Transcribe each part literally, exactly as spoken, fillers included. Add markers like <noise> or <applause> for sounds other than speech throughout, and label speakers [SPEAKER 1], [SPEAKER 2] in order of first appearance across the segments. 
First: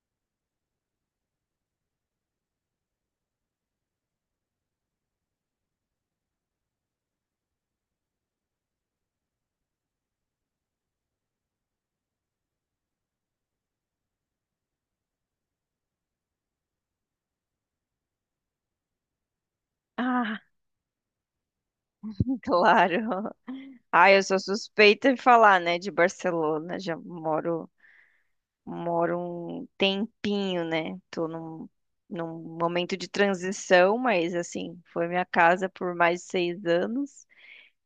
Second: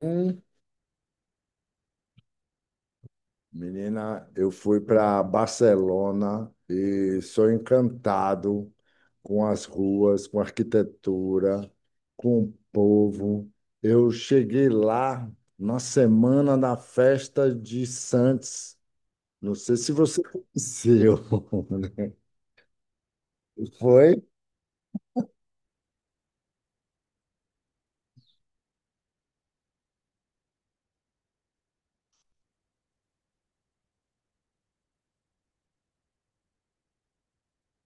[SPEAKER 1] Hum, Menina, eu fui para Barcelona e sou encantado com as ruas, com a arquitetura, com o povo. Eu cheguei lá na semana da festa de Santos. Não sei se você
[SPEAKER 2] Ah,
[SPEAKER 1] conheceu. <laughs>
[SPEAKER 2] <laughs> claro.
[SPEAKER 1] Foi?
[SPEAKER 2] Ah, eu sou suspeita em falar, né, de Barcelona. Já moro, moro um tempinho, né? Tô num, num momento de transição, mas assim, foi minha casa por mais de seis anos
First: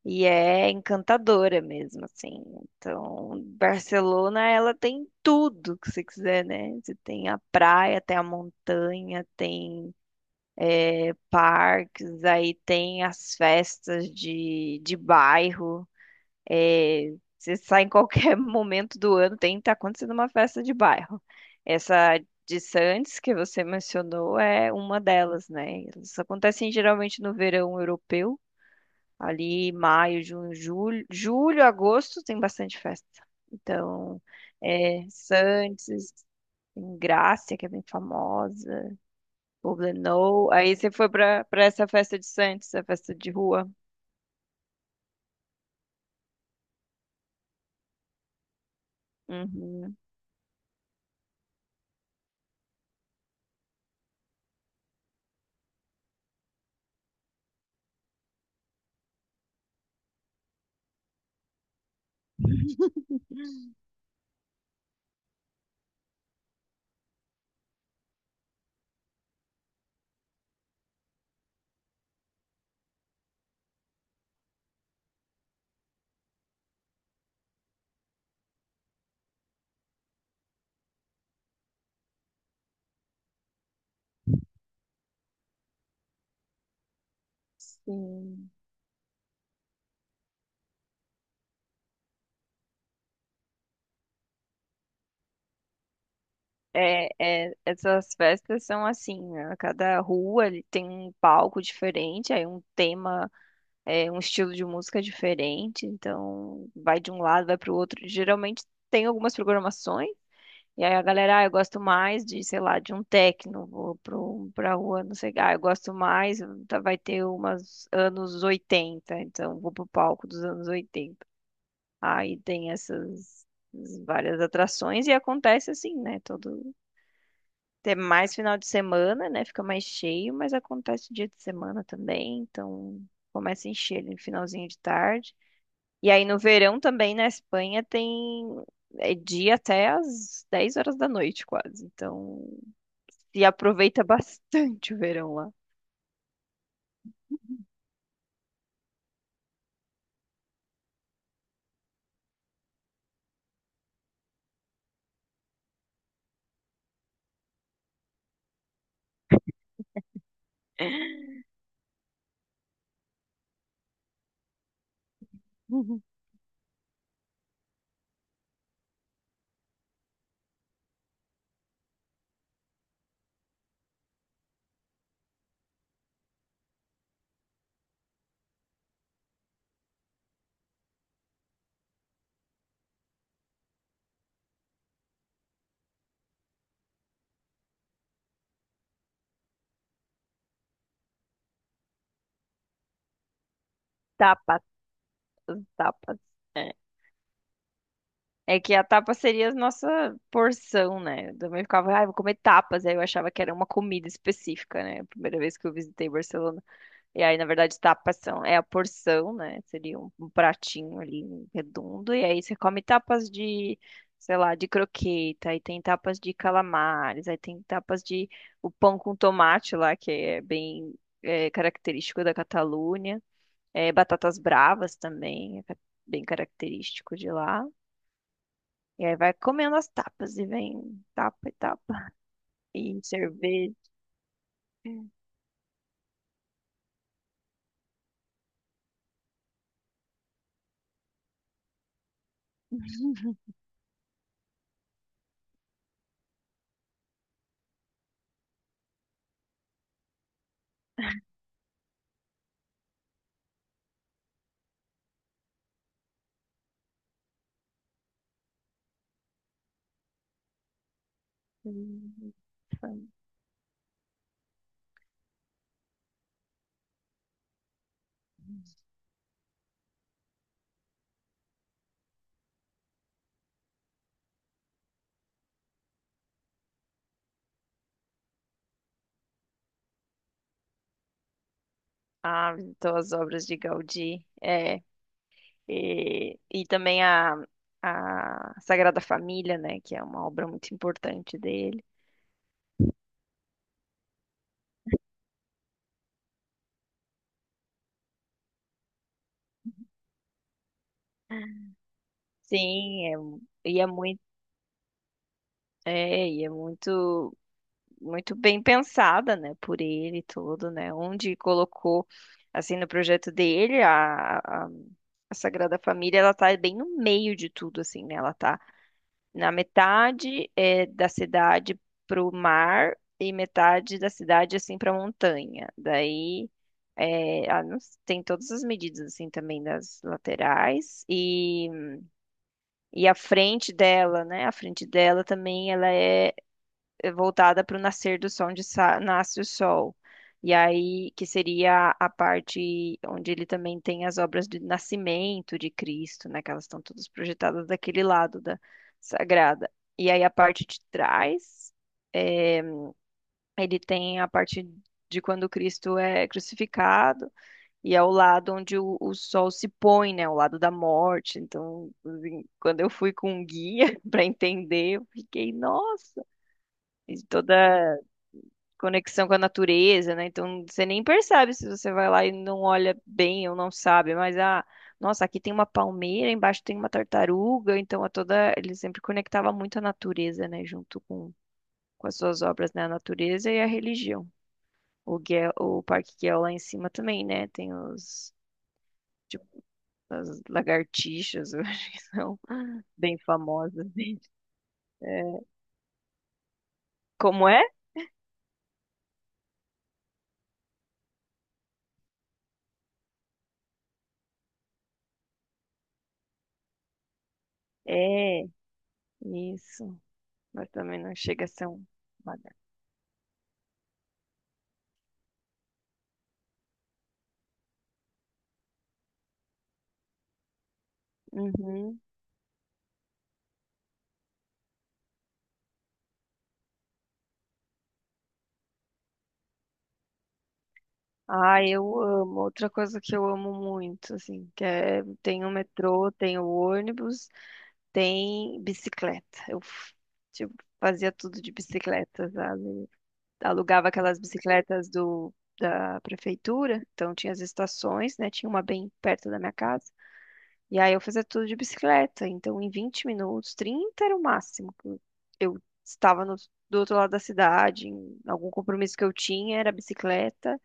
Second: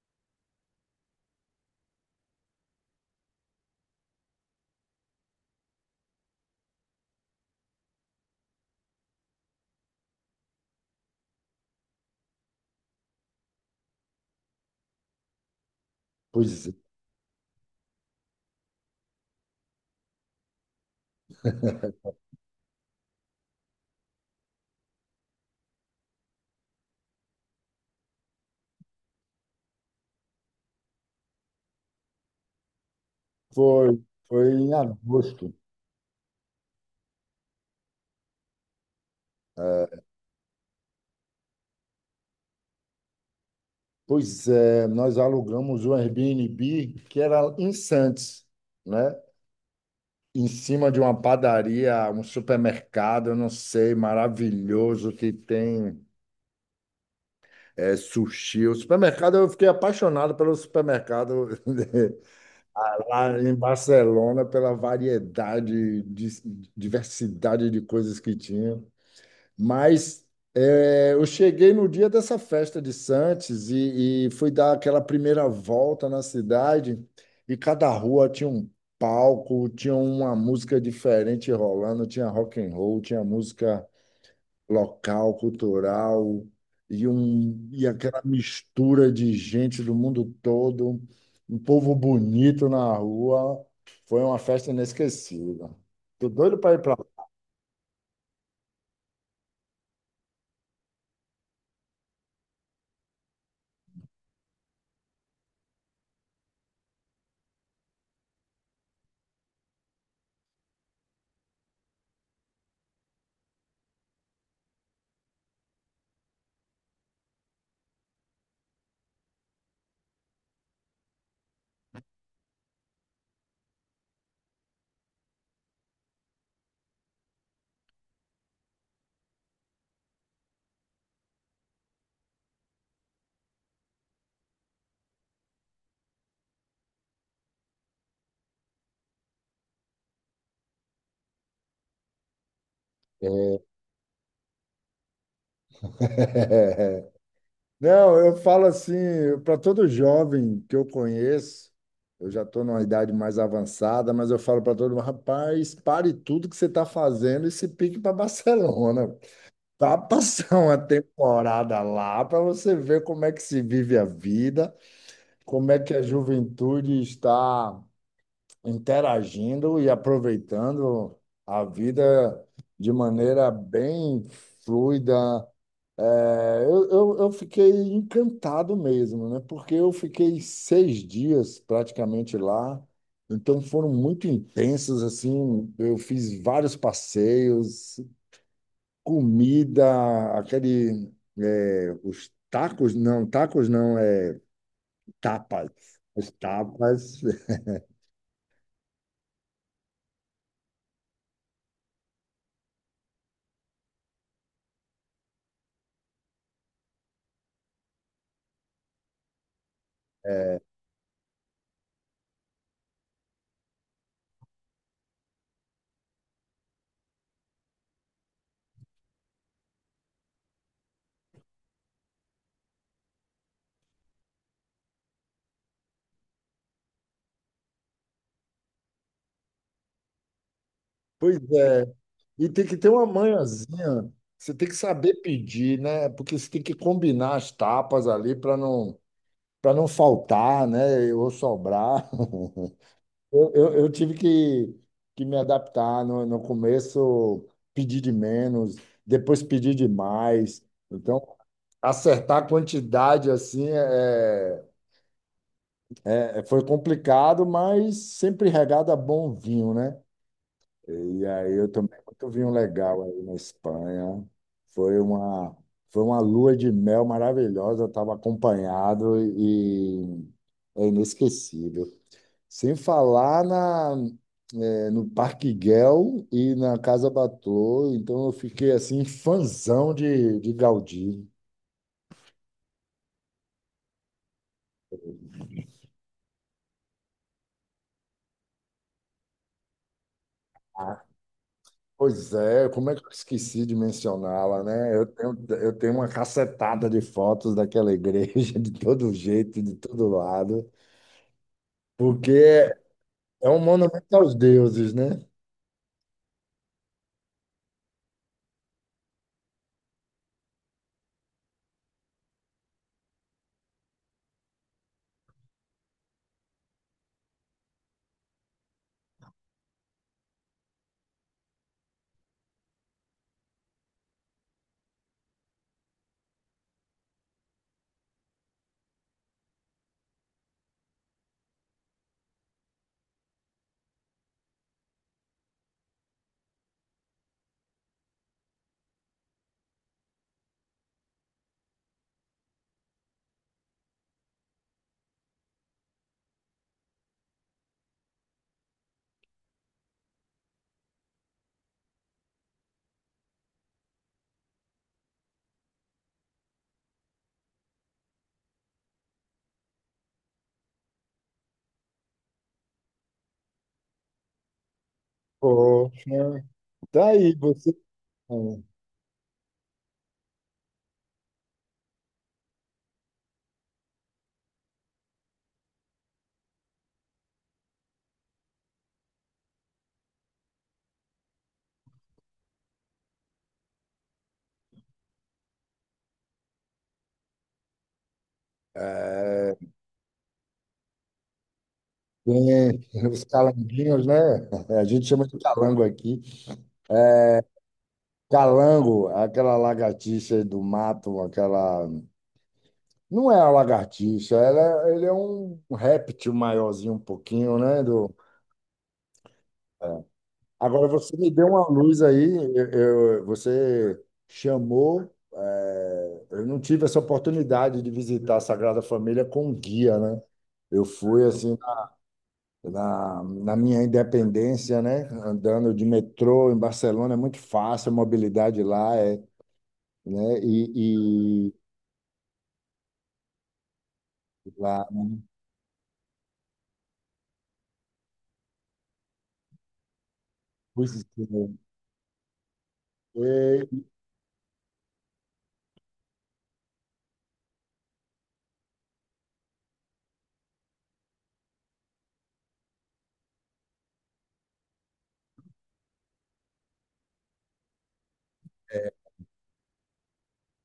[SPEAKER 2] e é encantadora mesmo, assim. Então, Barcelona, ela tem tudo que você quiser, né? Você tem a praia, tem a montanha, tem eh, parques, aí tem as festas de, de bairro.
[SPEAKER 1] Pois é,
[SPEAKER 2] É, você sai em qualquer <laughs> momento do ano, tem tá acontecendo uma festa de bairro. Essa de Santos que você mencionou é uma delas, né? Elas acontecem geralmente no verão europeu, ali maio, junho, julho, julho, agosto tem bastante festa.
[SPEAKER 1] foi,
[SPEAKER 2] Então,
[SPEAKER 1] foi em
[SPEAKER 2] é,
[SPEAKER 1] agosto.
[SPEAKER 2] Santos, tem Grácia, que é bem famosa,
[SPEAKER 1] É,
[SPEAKER 2] Poblenou. Aí você foi para para essa festa de Santos, a festa de rua.
[SPEAKER 1] pois é, nós alugamos um Airbnb que era em Santos, né?
[SPEAKER 2] Uhum,
[SPEAKER 1] Em cima de uma padaria, um supermercado, eu não sei, maravilhoso que tem é, sushi. O supermercado, eu fiquei apaixonado pelo supermercado <laughs> lá em Barcelona, pela variedade, de- diversidade de coisas que tinha. Mas eh, eu cheguei no dia dessa festa de Santos e, e fui dar aquela primeira volta na cidade e cada rua tinha um palco, tinha uma música diferente rolando, tinha rock and roll, tinha música local, cultural e, um, e aquela
[SPEAKER 2] sim.
[SPEAKER 1] mistura de gente do mundo todo, um povo bonito na rua. Foi uma festa inesquecível. Tô doido para ir para
[SPEAKER 2] É,
[SPEAKER 1] lá.
[SPEAKER 2] é, essas festas são assim, né? Cada rua ele tem um palco diferente, aí um tema, é, um estilo de música diferente, então vai de um lado, vai para o outro. Geralmente tem algumas programações, e aí a galera, ah, eu gosto mais de, sei lá, de um techno, vou pro, pra rua, não sei, ah, eu gosto mais, tá- vai ter umas anos oitenta, então vou pro palco dos anos oitenta. Aí tem essas várias atrações e acontece assim, né? Todo ter mais final de semana, né? Fica mais cheio, mas acontece dia de semana também, então começa a encher ali no finalzinho de tarde. E aí no verão também na Espanha tem é dia até às dez horas da noite quase. Então se aproveita <laughs> bastante o verão lá.
[SPEAKER 1] <laughs> Não, eu falo assim, para todo jovem que eu conheço, eu já estou numa idade mais avançada, mas eu falo para todo mundo, rapaz, pare tudo que você está fazendo e se pique para Barcelona. Vá passar uma temporada lá para você ver como é que se vive a vida, como é que a juventude está interagindo e aproveitando a vida de maneira bem fluida. É, eu, eu, eu fiquei encantado mesmo, né? Porque eu fiquei seis dias praticamente lá, então foram muito intensos, assim. Eu fiz vários passeios, comida, aquele, é, os tacos, não, tacos não,
[SPEAKER 2] <laughs>
[SPEAKER 1] é
[SPEAKER 2] Tapas,
[SPEAKER 1] tapas.
[SPEAKER 2] tapas.
[SPEAKER 1] Os
[SPEAKER 2] É.
[SPEAKER 1] tapas. <laughs>
[SPEAKER 2] É que a tapa seria a nossa porção, né? Eu também ficava, ah, vou comer tapas. Aí eu achava que era uma comida específica, né? A primeira vez que eu visitei Barcelona. E aí, na verdade, tapas são, é a porção, né? Seria um, um pratinho ali redondo. E aí você come tapas de, sei lá, de croqueta. Aí tem tapas de calamares. Aí tem tapas de o pão com tomate lá, que é bem é, característico da Catalunha. É, batatas bravas também, é ca- bem característico de lá. E aí vai comendo as tapas e vem
[SPEAKER 1] Pois
[SPEAKER 2] tapa e
[SPEAKER 1] é.
[SPEAKER 2] tapa.
[SPEAKER 1] E tem que ter
[SPEAKER 2] E
[SPEAKER 1] uma
[SPEAKER 2] cerveja.
[SPEAKER 1] manhãzinha. Você tem que
[SPEAKER 2] Hum,
[SPEAKER 1] saber pedir, né? Porque você tem que combinar as tapas ali para não, para não, faltar, né? Ou sobrar. <laughs> Eu, eu, eu tive que, que me adaptar. No, no começo, pedir de menos, depois pedir de mais. Então, acertar a quantidade assim é, é- é, foi complicado, mas sempre regado a bom vinho, né? E aí eu
[SPEAKER 2] hum,
[SPEAKER 1] tomei muito
[SPEAKER 2] hum,
[SPEAKER 1] vinho legal
[SPEAKER 2] hum.
[SPEAKER 1] aí na Espanha. Foi uma, foi uma lua de mel maravilhosa, estava acompanhado e é inesquecível. Sem falar na, eh, no Parque Güell e na Casa Batlló, então eu fiquei assim, fãzão de, de Gaudí.
[SPEAKER 2] Ah, visitou as obras de Gaudí. é, E, e também a, a Sagrada Família, né? Que é uma obra muito
[SPEAKER 1] Ah,
[SPEAKER 2] importante dele.
[SPEAKER 1] pois é, como é que eu esqueci de mencioná-la, né? Eu tenho, eu tenho uma cacetada de fotos daquela igreja, <laughs> de todo jeito, de todo lado. Porque é
[SPEAKER 2] Sim, é, mu-
[SPEAKER 1] é um
[SPEAKER 2] e é
[SPEAKER 1] monumento
[SPEAKER 2] muito,
[SPEAKER 1] aos deuses, né?
[SPEAKER 2] é, e é muito, muito bem pensada, né? Por ele e tudo, né? Onde colocou, assim, no projeto dele, a, a, a Sagrada Família, ela tá bem no meio de tudo, assim, né? Ela tá na metade é da cidade pro mar e metade da cidade assim pra montanha. Daí é, a- não s- tem todas as medidas assim também das laterais e, e a frente dela, né? A frente dela também ela é eh, voltada para o nascer do sol, onde sa- nasce o sol. E aí, que seria a parte onde ele também tem as obras do nascimento de Cristo, né? Que elas estão todas projetadas daquele lado da sagrada. E aí, a parte de trás, eh, ele tem a parte de quando Cristo é crucificado, e é o lado onde o, o sol se põe, né? O lado da morte. Então, assim, quando eu fui com um guia <laughs> para entender, eu fiquei, nossa!
[SPEAKER 1] Poxa, tá
[SPEAKER 2] E
[SPEAKER 1] aí, você.
[SPEAKER 2] toda conexão com a natureza, né? Então você nem percebe se você vai lá e não olha bem ou não sabe, mas ah, nossa, aqui tem uma palmeira, embaixo tem uma tartaruga, então a toda ele sempre conectava muito a natureza, né, junto com com as suas obras, né, a natureza e a religião. O Guel, o Parque Guel lá em cima também, né, tem os tipo,
[SPEAKER 1] É,
[SPEAKER 2] as lagartixas, <laughs> eu acho que são
[SPEAKER 1] tem
[SPEAKER 2] bem
[SPEAKER 1] os
[SPEAKER 2] famosas,
[SPEAKER 1] calanguinhos, né?
[SPEAKER 2] né?
[SPEAKER 1] <laughs> A gente chama de calango aqui. É,
[SPEAKER 2] Como é?
[SPEAKER 1] calango, aquela lagartixa do mato, aquela. Não é a lagartixa, ela, é, ele é um réptil maiorzinho um pouquinho, né?
[SPEAKER 2] É, isso. Mas
[SPEAKER 1] Agora
[SPEAKER 2] também não
[SPEAKER 1] você me
[SPEAKER 2] chega
[SPEAKER 1] deu
[SPEAKER 2] a
[SPEAKER 1] uma
[SPEAKER 2] ser um.
[SPEAKER 1] luz aí, eu, eu- você chamou, eh, eu não tive essa oportunidade de visitar a Sagrada Família com guia, né? Eu fui assim
[SPEAKER 2] Uhum.
[SPEAKER 1] na, na minha independência, né? Andando de metrô em Barcelona é muito fácil, a mobilidade lá é, né? E, e
[SPEAKER 2] Ai, eu amo. Outra coisa que eu amo muito, assim, que
[SPEAKER 1] lá,
[SPEAKER 2] é, tem o metrô, tem o ônibus, tem bicicleta. Eu, f- tipo,
[SPEAKER 1] pois é,
[SPEAKER 2] fazia tudo de bicicleta, sabe? Alugava aquelas bicicletas do, da prefeitura, então tinha as estações, né? Tinha uma bem perto da minha casa. E aí eu fazia tudo de bicicleta. Então, em vinte minutos, trinta era o máximo que Eu eu estava no, do outro lado da cidade, em algum compromisso que eu tinha era bicicleta.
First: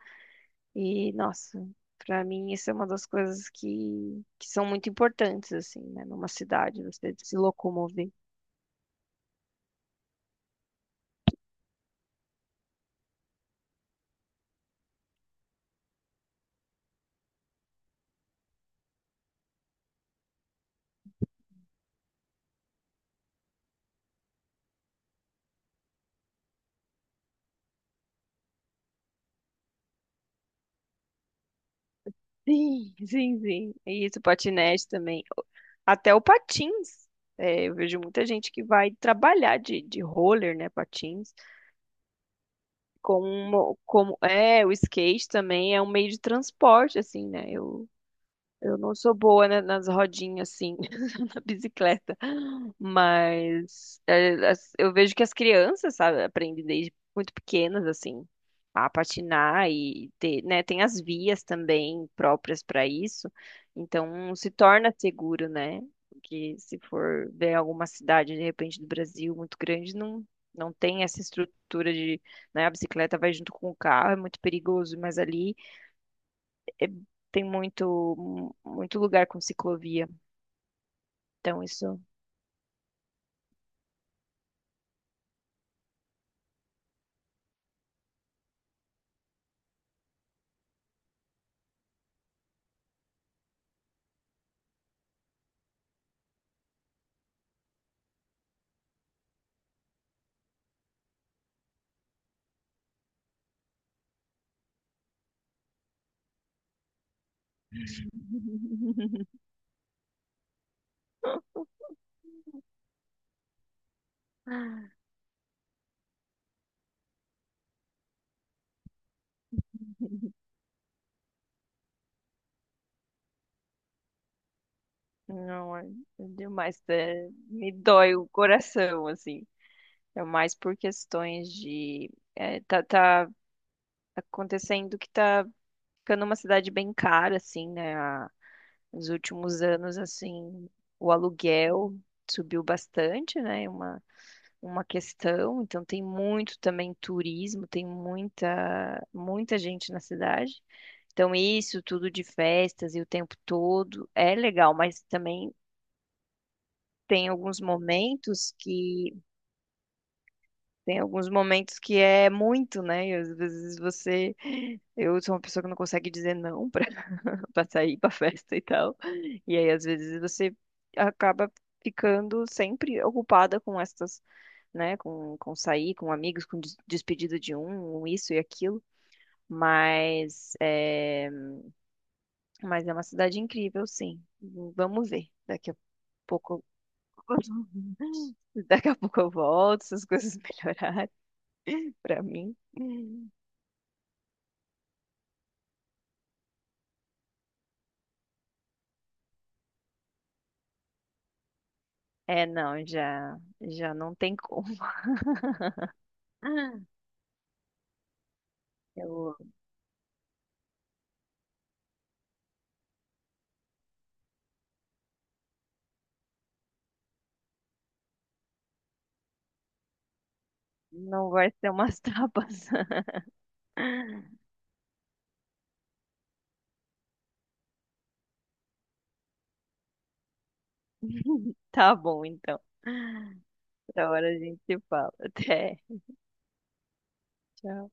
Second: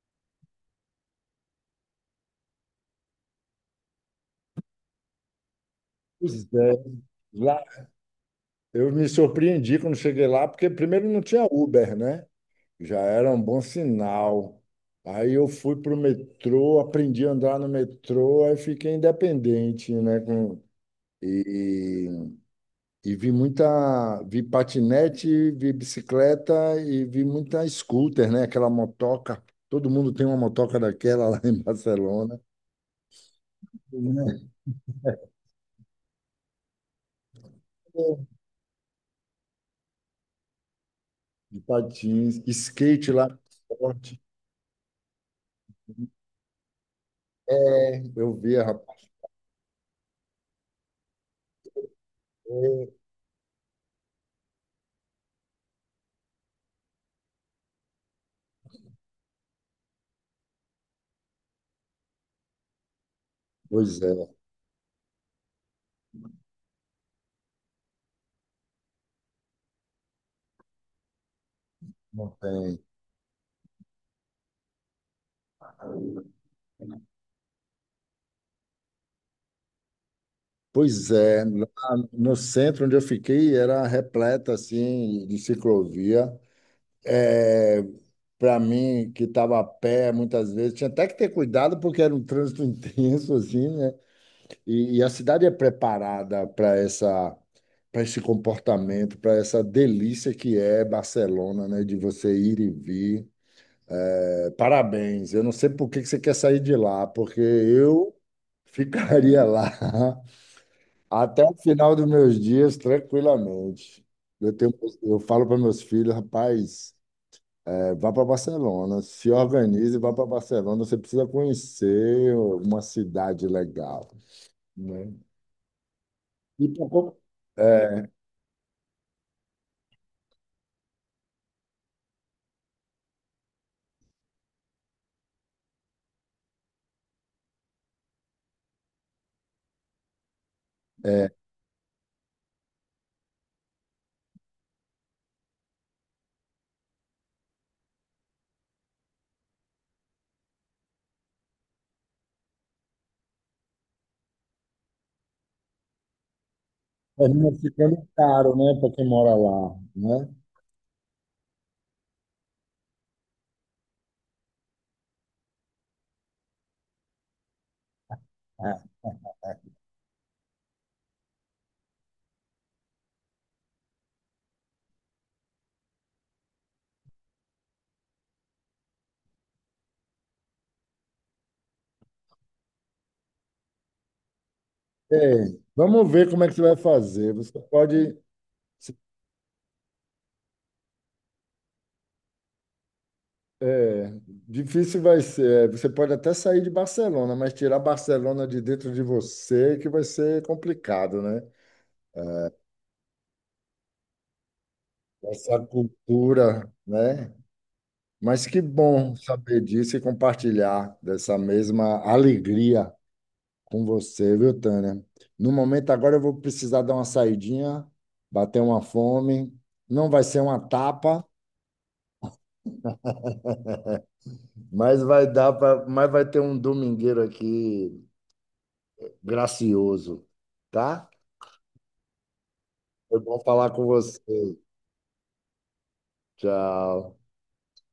[SPEAKER 2] E, nossa, pra mim isso é uma das coisas que, que são muito importantes, assim, né? Numa
[SPEAKER 1] pois é,
[SPEAKER 2] cidade, você se
[SPEAKER 1] lá
[SPEAKER 2] locomover.
[SPEAKER 1] eu me surpreendi quando cheguei lá, porque primeiro não tinha Uber, né? Já era um bom sinal. Aí eu fui para o metrô, aprendi a andar no metrô, aí fiquei independente, né? com- e, e vi muita, vi patinete, vi bicicleta e vi muita scooter, né? Aquela motoca. Todo mundo tem uma motoca daquela lá em Barcelona.
[SPEAKER 2] Sim, sim, sim. E isso, patinete também. Até o patins. É, eu vejo muita
[SPEAKER 1] É,
[SPEAKER 2] gente que vai trabalhar de, de roller, né, patins,
[SPEAKER 1] de patins, skate lá,
[SPEAKER 2] como, como
[SPEAKER 1] forte.
[SPEAKER 2] é, o skate também é um meio de transporte, assim, né? Eu
[SPEAKER 1] É, eu vi
[SPEAKER 2] Eu não
[SPEAKER 1] rapaz.
[SPEAKER 2] sou boa, né, nas rodinhas, assim, <laughs> na bicicleta. Mas é, as- eu vejo que as crianças, sabe, aprendem desde muito pequenas, assim, a patinar e ter, né, tem as vias também próprias para isso.
[SPEAKER 1] Pois é,
[SPEAKER 2] Então, se torna seguro, né? Porque se for ver alguma cidade, de repente, do Brasil muito grande, não, não tem essa estrutura de,
[SPEAKER 1] não
[SPEAKER 2] né, a
[SPEAKER 1] tem.
[SPEAKER 2] bicicleta vai junto com o carro, é muito perigoso, mas ali é- tem muito, muito lugar com ciclovia.
[SPEAKER 1] Pois é,
[SPEAKER 2] Então,
[SPEAKER 1] lá
[SPEAKER 2] isso.
[SPEAKER 1] no centro onde eu fiquei era repleta assim de ciclovia. É para mim que estava a pé muitas vezes tinha até que ter cuidado porque era um trânsito <laughs> intenso assim, né? E, e a cidade é preparada para essa para esse comportamento, para essa delícia que é Barcelona, né? De você ir e vir. É, parabéns. Eu não sei por que que você quer sair de lá, porque eu ficaria
[SPEAKER 2] <laughs>
[SPEAKER 1] lá <laughs> até o final dos meus dias, tranquilamente. Eu tenho, eu falo para meus filhos, rapaz, é, vá para Barcelona, se organize, e vá para Barcelona. Você precisa conhecer uma cidade legal, né?
[SPEAKER 2] Não, é é
[SPEAKER 1] E
[SPEAKER 2] demais.
[SPEAKER 1] pra co-
[SPEAKER 2] É- me
[SPEAKER 1] é,
[SPEAKER 2] dói o coração, assim. É mais por questões de. é, tá, tá acontecendo que tá ficando uma cidade bem cara, assim, né? A- nos últimos anos, assim, o
[SPEAKER 1] é,
[SPEAKER 2] aluguel subiu bastante, né? Uma questão, então tem muito também turismo, tem muita muita gente na cidade. Então isso tudo de festas e o tempo todo é legal, mas também tem
[SPEAKER 1] termina
[SPEAKER 2] alguns
[SPEAKER 1] ficando
[SPEAKER 2] momentos
[SPEAKER 1] caro, né, para quem
[SPEAKER 2] que
[SPEAKER 1] mora lá, né?
[SPEAKER 2] tem alguns momentos que é muito, né? E às vezes você, eu sou uma pessoa que não consegue dizer não para sair para <laughs> festa e tal. E aí, às vezes, você acaba ficando sempre ocupada com essas, né, com, com sair, com amigos, com des- despedida de um, um isso e aquilo. Mas é, mas é uma cidade incrível, sim. Vamos
[SPEAKER 1] É,
[SPEAKER 2] ver. Daqui a
[SPEAKER 1] vamos ver como é que você
[SPEAKER 2] pouco,
[SPEAKER 1] vai fazer. Você pode
[SPEAKER 2] <laughs> daqui a pouco eu volto, se as coisas <laughs> melhorarem para mim.
[SPEAKER 1] É, difícil vai ser. é, Você pode até sair de Barcelona, mas tirar Barcelona de dentro de você é que vai ser complicado, né?
[SPEAKER 2] É, não, já, já não tem como.
[SPEAKER 1] Essa cultura,
[SPEAKER 2] <laughs>
[SPEAKER 1] né? Mas que bom
[SPEAKER 2] Eu
[SPEAKER 1] saber disso e compartilhar dessa mesma alegria com você, viu, Tânia? No momento agora eu vou precisar dar uma saidinha, bater uma fome. Não vai ser uma tapa,
[SPEAKER 2] não vai ser umas tapas. <laughs>
[SPEAKER 1] mas vai dar pra, mas vai ter um domingueiro aqui gracioso, tá?
[SPEAKER 2] <laughs> Tá bom, então.
[SPEAKER 1] Foi bom falar com
[SPEAKER 2] Outra
[SPEAKER 1] você.
[SPEAKER 2] hora a gente se fala. Até.
[SPEAKER 1] Tchau.
[SPEAKER 2] Tchau.